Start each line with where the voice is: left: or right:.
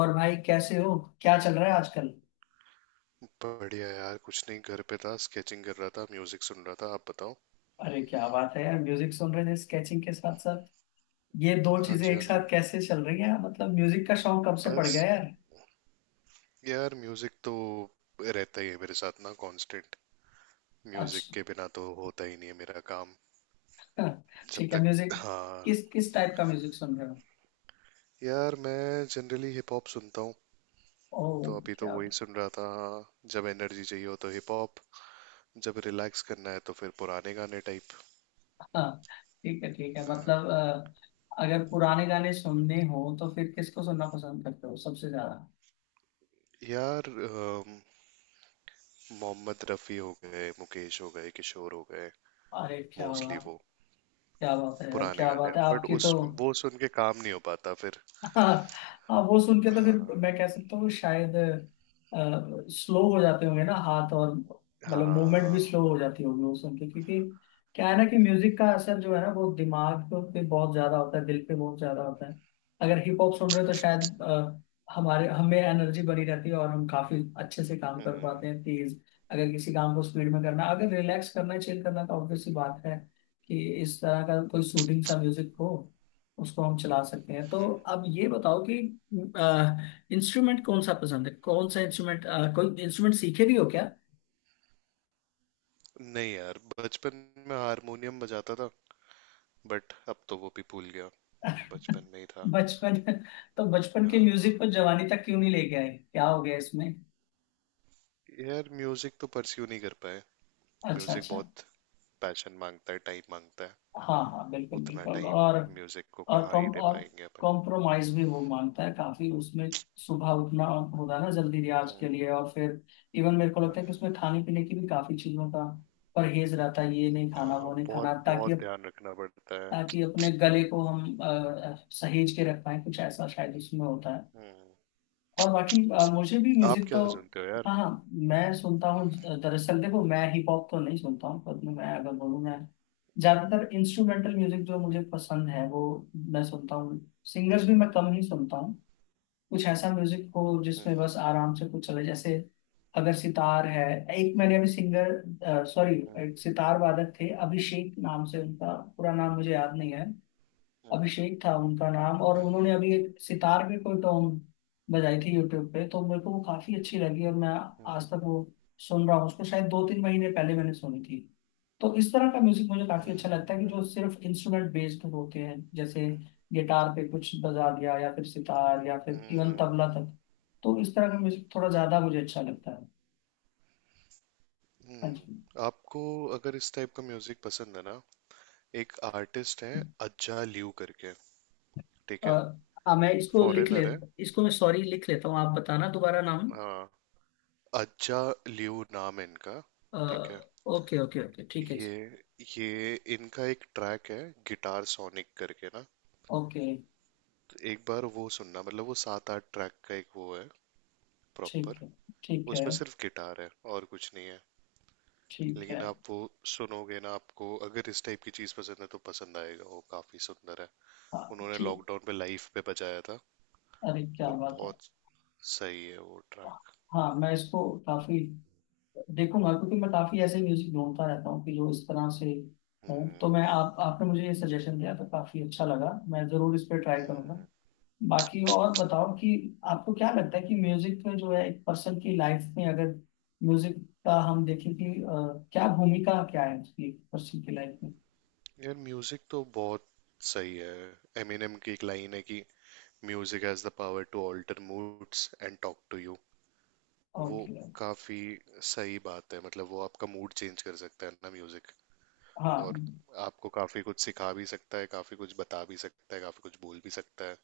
left: और भाई कैसे हो? क्या चल रहा है आजकल?
right: बढ़िया यार। कुछ नहीं, घर पे था, स्केचिंग कर रहा था, म्यूजिक सुन रहा था। आप बताओ।
left: अरे क्या बात है यार, म्यूजिक सुन रहे थे स्केचिंग के साथ साथ। ये दो
right: हाँ
left: चीजें
right: जी,
left: एक
right: हाँ जी।
left: साथ कैसे चल रही हैं? मतलब म्यूजिक का शौक कब से पड़ गया
right: बस।
left: यार?
right: यार, म्यूजिक तो रहता ही है मेरे साथ ना, कांस्टेंट। म्यूजिक
left: अच्छा।
right: के बिना तो होता ही नहीं है मेरा काम। जब
left: ठीक है,
right: तक।
left: म्यूजिक।
right: हाँ।
left: किस किस टाइप का म्यूजिक सुन रहे हो?
right: यार, मैं जनरली हिप हॉप सुनता हूँ।
left: ओ,
right: तो अभी तो
left: क्या
right: वही
left: बात।
right: सुन रहा था। जब एनर्जी चाहिए हो तो हिप हॉप। जब रिलैक्स करना है तो फिर पुराने गाने टाइप।
left: हाँ, ठीक है ठीक
right: अ,
left: है। मतलब अगर पुराने गाने सुनने हो तो फिर किसको सुनना पसंद करते हो सबसे ज्यादा?
right: यार, मोहम्मद रफ़ी हो गए, मुकेश हो गए, किशोर हो गए।
left: अरे क्या
right: मोस्टली
left: बात,
right: वो
left: क्या बात है यार,
right: पुराने
left: क्या
right: गाने।
left: बात है
right: बट
left: आपकी तो।
right: उस वो सुन के काम नहीं हो पाता फिर।
left: हाँ, हाँ वो सुन के तो फिर
right: हाँ।
left: मैं कह सकता हूँ शायद स्लो हो जाते होंगे ना हाथ, और मतलब मूवमेंट भी
right: हाँ।
left: स्लो हो जाती होगी वो सुन के, क्योंकि क्या है ना कि म्यूजिक का असर जो है ना वो दिमाग पे बहुत ज्यादा होता है, दिल पे बहुत ज्यादा होता है। अगर हिप हॉप सुन रहे हो तो शायद हमारे हमें एनर्जी बनी रहती है और हम काफी अच्छे से काम कर
right: हम्म।
left: पाते हैं, तेज। अगर किसी काम को स्पीड में करना, अगर रिलैक्स करना है, चिल करना, तो ऑब्वियस सी बात है कि इस तरह का कोई सूदिंग सा म्यूजिक हो, उसको हम चला सकते हैं। तो अब ये बताओ कि इंस्ट्रूमेंट कौन सा पसंद है? कौन सा इंस्ट्रूमेंट कोई इंस्ट्रूमेंट सीखे भी हो क्या?
right: नहीं यार, बचपन में हारमोनियम बजाता था। बट अब तो वो भी भूल गया। बचपन में ही था।
left: बचपन। तो बचपन के म्यूजिक
right: हाँ।
left: को जवानी तक क्यों नहीं ले गए? क्या हो गया इसमें?
right: यार, म्यूजिक तो परस्यू नहीं कर पाए।
left: अच्छा
right: म्यूजिक
left: अच्छा।
right: बहुत पैशन मांगता है, टाइम मांगता है।
left: हाँ हाँ, बिल्कुल
right: उतना
left: बिल्कुल।
right: टाइम म्यूजिक को
left: और
right: कहाँ
left: कॉम
right: ही दे
left: और
right: पाएंगे अपन।
left: कॉम्प्रोमाइज भी वो मांगता है काफी उसमें। सुबह उठना होता है ना जल्दी रियाज के
right: हम्म।
left: लिए, और फिर इवन मेरे को लगता है कि उसमें
right: हम्म।
left: खाने पीने की भी काफी चीजों का परहेज रहता है, ये नहीं खाना
right: हाँ,
left: वो नहीं खाना,
right: बहुत
left: ताकि
right: बहुत ध्यान रखना पड़ता है।
left: ताकि अपने गले को हम सहेज के रख पाए, कुछ ऐसा शायद उसमें होता है।
right: हम्म।
left: और बाकी मुझे भी
right: आप
left: म्यूजिक तो
right: क्या सुनते हो यार?
left: हाँ हाँ, मैं सुनता हूँ। दरअसल देखो,
right: हम्म।
left: मैं हिप हॉप तो नहीं सुनता हूँ, पर मैं अगर बोलूँ, मैं
right: हम्म।
left: ज्यादातर इंस्ट्रूमेंटल म्यूजिक जो
right: हम्म।
left: मुझे पसंद है वो मैं सुनता हूँ। सिंगर्स भी मैं कम ही सुनता हूँ। कुछ ऐसा म्यूजिक हो जिसमें
right: हम्म।
left: बस आराम से कुछ चले, जैसे अगर सितार है। एक मैंने अभी सिंगर सॉरी,
right: हम्म।
left: एक सितार वादक थे, अभिषेक नाम से। उनका पूरा नाम मुझे याद नहीं है,
right: हम्म।
left: अभिषेक था उनका नाम। और
right: हम्म।
left: उन्होंने
right: हम्म।
left: अभी एक सितार पे कोई टॉन्ग बजाई थी यूट्यूब पे, तो मेरे को वो काफी अच्छी लगी और मैं
right: हम्म।
left: आज तक वो सुन रहा हूँ उसको। शायद दो तीन महीने पहले मैंने सुनी थी। तो इस तरह का म्यूजिक मुझे काफी अच्छा लगता है कि
right: हम्म।
left: जो सिर्फ इंस्ट्रूमेंट बेस्ड होते हैं, जैसे गिटार पे कुछ बजा दिया, या फिर सितार, या फिर इवन तबला
right: हम्म।
left: तक। तो इस तरह का म्यूजिक थोड़ा ज्यादा मुझे अच्छा लगता है। हाँ जी।
right: हम्म। आपको अगर इस टाइप का म्यूजिक पसंद है ना, एक आर्टिस्ट है, अज्जा लियू करके। ठीक
left: अ,
right: है।
left: हाँ मैं इसको लिख ले।
right: फॉरेनर है।
left: इसको मैं सॉरी लिख लेता हूँ, आप बताना दोबारा नाम।
right: हाँ। अज्जा लियू नाम है इनका। ठीक है।
left: ओके ओके ओके, ठीक है।
right: ये ये इनका एक ट्रैक है, गिटार सोनिक करके ना।
left: ओके।
right: तो एक बार वो सुनना, मतलब वो सात आठ ट्रैक का एक वो है,
left: ठीक
right: प्रॉपर।
left: है ठीक है,
right: उसमें सिर्फ गिटार है, और कुछ नहीं है।
left: ठीक है।
right: लेकिन आप वो सुनोगे ना, आपको अगर इस टाइप की चीज पसंद है तो पसंद आएगा, वो काफी सुंदर है।
left: हाँ,
right: उन्होंने
left: ठीक।
right: लॉकडाउन पे लाइफ पे बजाया था।
left: अरे क्या
right: पर
left: बात है।
right: बहुत सही है वो
left: वाह।
right: ट्रैक।
left: हाँ मैं इसको काफी देखूंगा, क्योंकि मैं काफी ऐसे म्यूजिक ढूंढता रहता हूँ कि जो इस तरह से हों। तो
right: हम्म।
left: मैं आप आपने मुझे ये सजेशन दिया तो काफी अच्छा लगा, मैं जरूर इस पर ट्राई करूंगा।
right: हम्म।
left: बाकी और बताओ कि आपको क्या लगता है कि म्यूजिक में जो है, एक पर्सन की लाइफ में, अगर म्यूजिक का हम देखें कि क्या भूमिका क्या है उसकी पर्सन की लाइफ में?
right: यार, म्यूजिक तो बहुत सही है। एमिनेम की एक लाइन है कि music has the power to alter moods and talk to you. वो
left: ओके।
right: काफी सही बात है, मतलब वो आपका मूड चेंज कर सकता है ना म्यूजिक। और
left: हाँ।
right: आपको काफी कुछ सिखा भी सकता है, काफी कुछ बता भी सकता है, काफी कुछ बोल भी सकता है।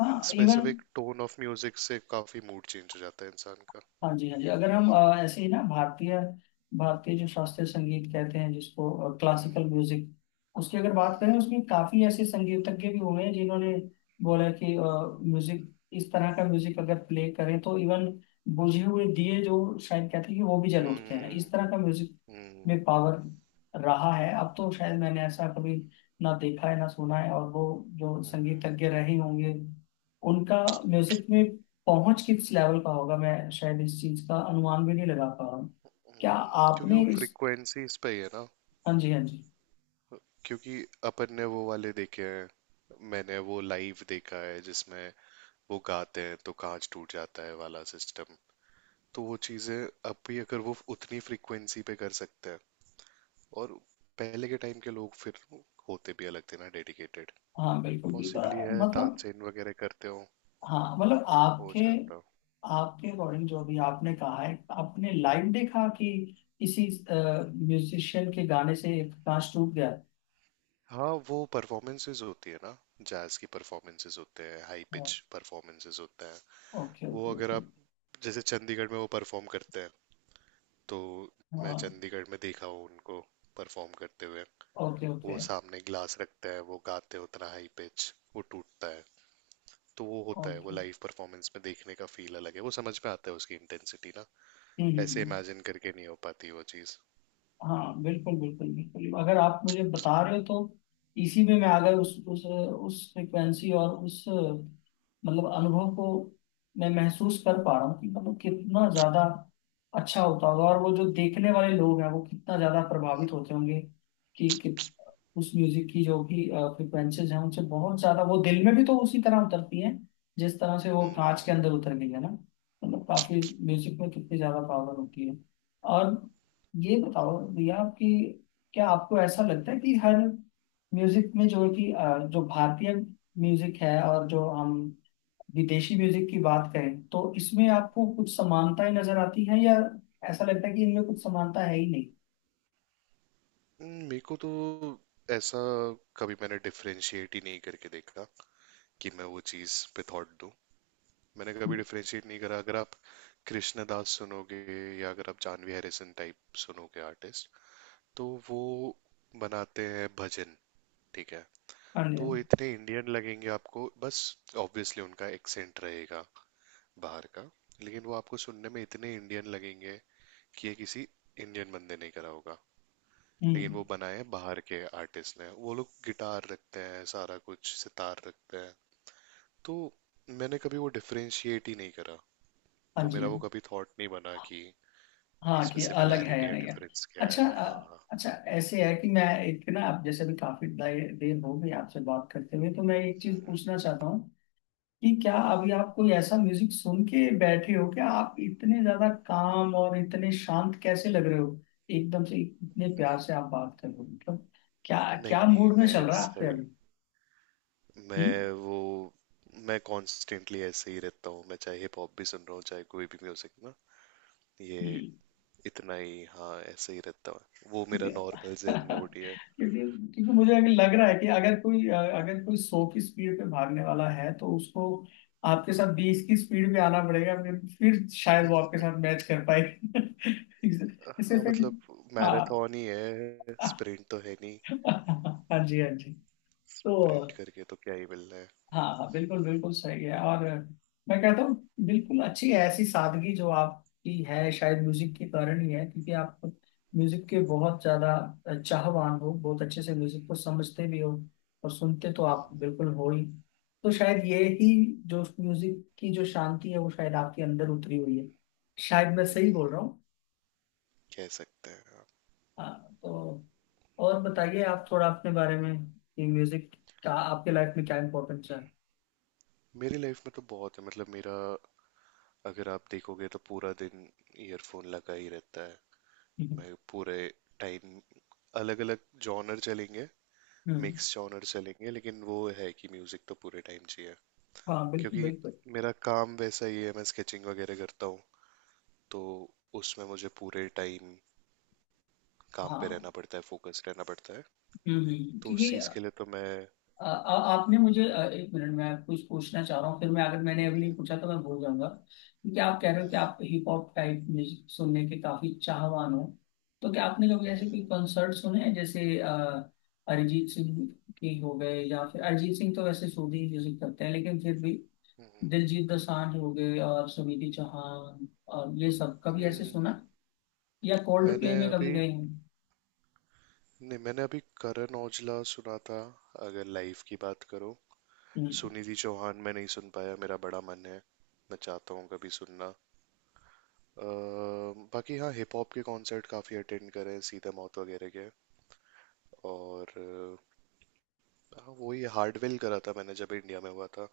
left: हाँ even.
right: Specific tone of music से काफी मूड चेंज हो जाता है इंसान का।
left: हाँ जी हाँ जी, अगर हम ऐसे ही ना भारतीय भारतीय जो शास्त्रीय संगीत कहते हैं, जिसको क्लासिकल
right: हम्म।
left: म्यूजिक, उसकी अगर बात करें,
right: हम्म।
left: उसमें काफी ऐसे संगीतज्ञ भी हुए हैं जिन्होंने बोला कि म्यूजिक, इस तरह का म्यूजिक अगर प्ले करें तो इवन बुझे हुए दिए जो शायद कहते हैं कि वो भी जल उठते हैं,
right: हम्म।
left: इस तरह का म्यूजिक
right: हम्म।
left: में पावर रहा है। अब तो शायद मैंने ऐसा कभी ना देखा है ना सुना है। और वो जो संगीतज्ञ रहे होंगे, उनका म्यूजिक में पहुंच किस लेवल का होगा, मैं शायद इस चीज का अनुमान भी नहीं लगा पा रहा हूँ। क्या
right: हम्म। क्योंकि
left: आपने
right: वो
left: इस,
right: फ्रिक्वेंसीज पे ही है ना।
left: हाँ जी हाँ जी।
right: क्योंकि अपन ने वो वाले देखे हैं, मैंने वो लाइव देखा है जिसमें वो गाते हैं तो कांच टूट जाता है वाला सिस्टम। तो वो चीजें अब भी, अगर वो उतनी फ्रिक्वेंसी पे कर सकते हैं, और पहले के टाइम के लोग फिर होते भी अलग थे ना, डेडिकेटेड।
left: हाँ बिल्कुल बिल्कुल,
right: पॉसिबली है,
left: मतलब।
right: तानसेन वगैरह करते हो
left: हाँ मतलब
right: हो
left: आपके
right: जाता।
left: आपके अकॉर्डिंग जो भी आपने कहा है, आपने लाइव देखा कि किसी म्यूजिशियन के गाने से एक कांच टूट गया।
right: हाँ, वो परफॉर्मेंसेज होती है ना, जैज की परफॉर्मेंसेज होते हैं, हाई पिच परफॉर्मेंसेज होते हैं।
left: ओके
right: वो
left: ओके
right: अगर
left: ओके।
right: आप, जैसे चंडीगढ़ में वो परफॉर्म करते हैं तो, मैं
left: हाँ।
right: चंडीगढ़ में देखा हूँ उनको परफॉर्म करते हुए।
left: ओके
right: वो
left: ओके
right: सामने ग्लास रखते हैं, वो गाते हैं उतना हाई पिच, वो टूटता है। तो वो होता है, वो
left: ओके।
right: लाइव परफॉर्मेंस में देखने का फील अलग है, वो समझ में आता है उसकी इंटेंसिटी ना।
left: हम्म हम्म,
right: ऐसे
left: हम्म।
right: इमेजिन करके नहीं हो पाती वो चीज़।
left: हाँ बिल्कुल बिल्कुल बिल्कुल, अगर आप मुझे बता रहे हो तो इसी में मैं अगर उस फ्रिक्वेंसी और उस मतलब अनुभव को मैं महसूस कर पा रहा हूँ कि मतलब कितना ज्यादा अच्छा होता होगा, और वो जो देखने वाले लोग हैं वो कितना ज्यादा प्रभावित होते होंगे कि उस म्यूजिक की जो कि फ्रिक्वेंसीज हैं, उनसे बहुत ज्यादा वो दिल में भी तो उसी तरह उतरती हैं जिस तरह से वो कांच के
right: हम्म।
left: अंदर उतर गई है ना। मतलब काफी, म्यूजिक में कितनी ज्यादा पावर होती है। और ये बताओ भैया कि क्या आपको ऐसा लगता है कि हर म्यूजिक में जो है कि जो भारतीय म्यूजिक है, और जो हम विदेशी म्यूजिक की बात करें, तो इसमें आपको कुछ समानताएं नजर आती हैं, या ऐसा लगता है कि इनमें कुछ समानता है ही नहीं?
right: हम्म। मेरे को तो ऐसा कभी मैंने डिफरेंशिएट ही नहीं करके देखा कि मैं वो चीज़ पे थॉट दूं। मैंने कभी डिफरेंशिएट नहीं करा। अगर आप कृष्णदास सुनोगे, या अगर आप जानवी हैरिसन टाइप सुनोगे आर्टिस्ट, तो वो बनाते हैं भजन। ठीक है।
left: हाँ जी।
right: तो वो इतने इंडियन लगेंगे आपको, बस ऑब्वियसली उनका एक्सेंट रहेगा बाहर का, लेकिन वो आपको सुनने में इतने इंडियन लगेंगे कि ये किसी इंडियन बंदे ने करा होगा। लेकिन वो
left: हम्म।
right: बनाए हैं बाहर के आर्टिस्ट ने। वो लोग गिटार रखते हैं, सारा कुछ सितार रखते हैं। तो मैंने कभी वो डिफरेंशिएट ही नहीं करा।
left: हाँ
right: तो
left: जी।
right: मेरा वो कभी थॉट नहीं बना कि
left: हाँ
right: इसमें
left: कि अलग है या
right: सिमिलैरिटी या
left: नहीं है।
right: डिफरेंस क्या
left: अच्छा
right: है। हाँ।
left: अच्छा ऐसे है कि मैं एक ना, आप जैसे भी काफी देर हो गई आपसे बात करते हुए, तो मैं एक चीज
right: हम्म।
left: पूछना चाहता हूँ कि क्या
right: हम्म।
left: अभी आप कोई ऐसा म्यूजिक सुन के बैठे हो? क्या आप इतने ज्यादा काम और इतने शांत कैसे लग रहे हो? एकदम से इतने प्यार से आप बात कर रहे हो, मतलब क्या, क्या
right: नहीं नहीं,
left: मूड में
right: मैं
left: चल रहा है
right: ऐसा
left: आपके
right: ही।
left: अभी? हम्म?
right: मैं वो, मैं कॉन्स्टेंटली ऐसे ही रहता हूँ। मैं चाहे हिप हॉप भी सुन रहा हूँ, चाहे कोई भी म्यूजिक ना। ये
left: हम्म,
right: इतना ही। हाँ, ऐसे ही रहता हूँ, वो मेरा
left: क्योंकि
right: नॉर्मल जेन मोड ही है।
left: क्योंकि क्योंकि मुझे अभी लग रहा है कि अगर कोई, अगर कोई 100 की स्पीड पे भागने वाला है, तो उसको आपके साथ 20 की स्पीड पे आना पड़ेगा, फिर शायद वो आपके साथ मैच कर पाए। इसे इसे
right: हाँ
left: फिर।
right: मतलब
left: हाँ।
right: मैराथन ही है,
left: हाँ
right: स्प्रिंट तो है नहीं।
left: जी हाँ जी। तो
right: प्रिंट करके तो क्या ही मिलना है।
left: हाँ हाँ, बिल्कुल बिल्कुल सही है। और मैं कहता हूँ बिल्कुल अच्छी है ऐसी सादगी जो आपकी है, शायद म्यूजिक के कारण ही है, क्योंकि आप म्यूजिक के बहुत ज्यादा चाहवान हो, बहुत अच्छे से म्यूजिक को समझते भी हो, और सुनते तो आप
right: हम्म।
left: बिल्कुल हो ही। तो शायद ये ही जो म्यूजिक की जो शांति है वो शायद आपके अंदर उतरी हुई है। शायद मैं सही बोल
right: हम्म,
left: रहा हूँ।
right: कह सकते हैं।
left: हाँ, तो और बताइए आप थोड़ा अपने बारे में कि म्यूजिक का आपके लाइफ में क्या इम्पोर्टेंस है?
right: मेरी लाइफ में तो बहुत है, मतलब मेरा, अगर आप देखोगे तो पूरा दिन ईयरफोन लगा ही रहता है।
left: हम्म
right: मैं पूरे टाइम अलग अलग जॉनर चलेंगे,
left: हम्म।
right: मिक्स जॉनर चलेंगे, लेकिन वो है कि म्यूजिक तो पूरे टाइम चाहिए।
left: हाँ बिल्कुल
right: क्योंकि
left: बिल्कुल।
right: मेरा काम वैसा ही है, मैं स्केचिंग वगैरह करता हूँ। तो उसमें मुझे पूरे टाइम काम पे
left: हाँ।
right: रहना पड़ता है, फोकस रहना पड़ता है। तो उस
left: क्योंकि
right: चीज के लिए तो मैं।
left: आ, आपने मुझे 1 मिनट, मैं कुछ पूछना चाह रहा हूँ, फिर मैं, अगर मैंने अभी नहीं
right: हम्म।
left: पूछा तो मैं भूल जाऊंगा। क्योंकि आप कह रहे हो कि
right: हम्म।
left: आप हिप हॉप टाइप म्यूजिक सुनने के काफी चाहवान हो, तो क्या आपने कभी
right: हम्म।
left: ऐसे कोई
right: हम्म।
left: कंसर्ट सुने हैं, जैसे अरिजीत सिंह के हो गए, या फिर अरिजीत सिंह तो वैसे सूदी म्यूजिक करते हैं लेकिन फिर भी, दिलजीत दोसांझ हो गए, और सुनिधि चौहान, और ये सब
right: हम्म।
left: कभी ऐसे
right: हम्म। हम्म।
left: सुना, या कोल्ड
right: मैंने
left: प्ले में कभी
right: अभी,
left: गए हैं?
right: नहीं मैंने अभी करण औजला सुना था, अगर लाइव की बात करो।
left: हम्म,
right: सुनिधि चौहान मैं नहीं सुन पाया, मेरा बड़ा मन है, मैं चाहता हूँ कभी सुनना। अ, बाकी हाँ, हिप हॉप के कॉन्सर्ट काफ़ी अटेंड करे, सीधा माउथ वगैरह के। और हाँ वही हार्डवेल करा था मैंने जब इंडिया में हुआ था।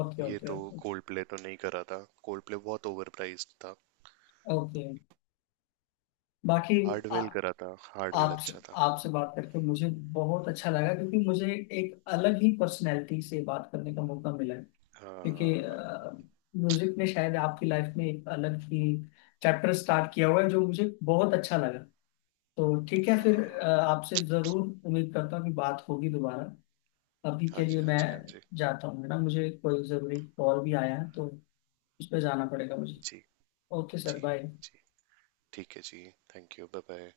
left: ओके
right: ये तो
left: ओके
right: कोल्ड प्ले तो नहीं करा था। कोल्ड प्ले बहुत ओवर प्राइस्ड था।
left: ओके। बाकी आ-
right: हार्डवेल करा था, हार्डवेल
left: आपसे
right: अच्छा था।
left: आपसे बात करके मुझे बहुत अच्छा लगा, क्योंकि मुझे एक अलग ही पर्सनैलिटी से बात करने का मौका मिला है। क्योंकि
right: हाँ।
left: म्यूजिक ने शायद आपकी लाइफ में एक अलग ही चैप्टर स्टार्ट किया हुआ है, जो मुझे बहुत अच्छा लगा। तो ठीक है फिर,
right: हाँ।
left: आपसे जरूर उम्मीद करता हूँ कि बात होगी दोबारा। अभी
right: हाँ
left: के लिए
right: जी, हाँ
left: मैं
right: जी, हाँ जी।
left: जाता हूँ, है ना, मुझे कोई जरूरी कॉल भी आया है तो उस पर जाना पड़ेगा मुझे।
right: जी।
left: ओके सर,
right: जी।
left: बाय।
right: जी ठीक है जी। Thank you. Bye bye.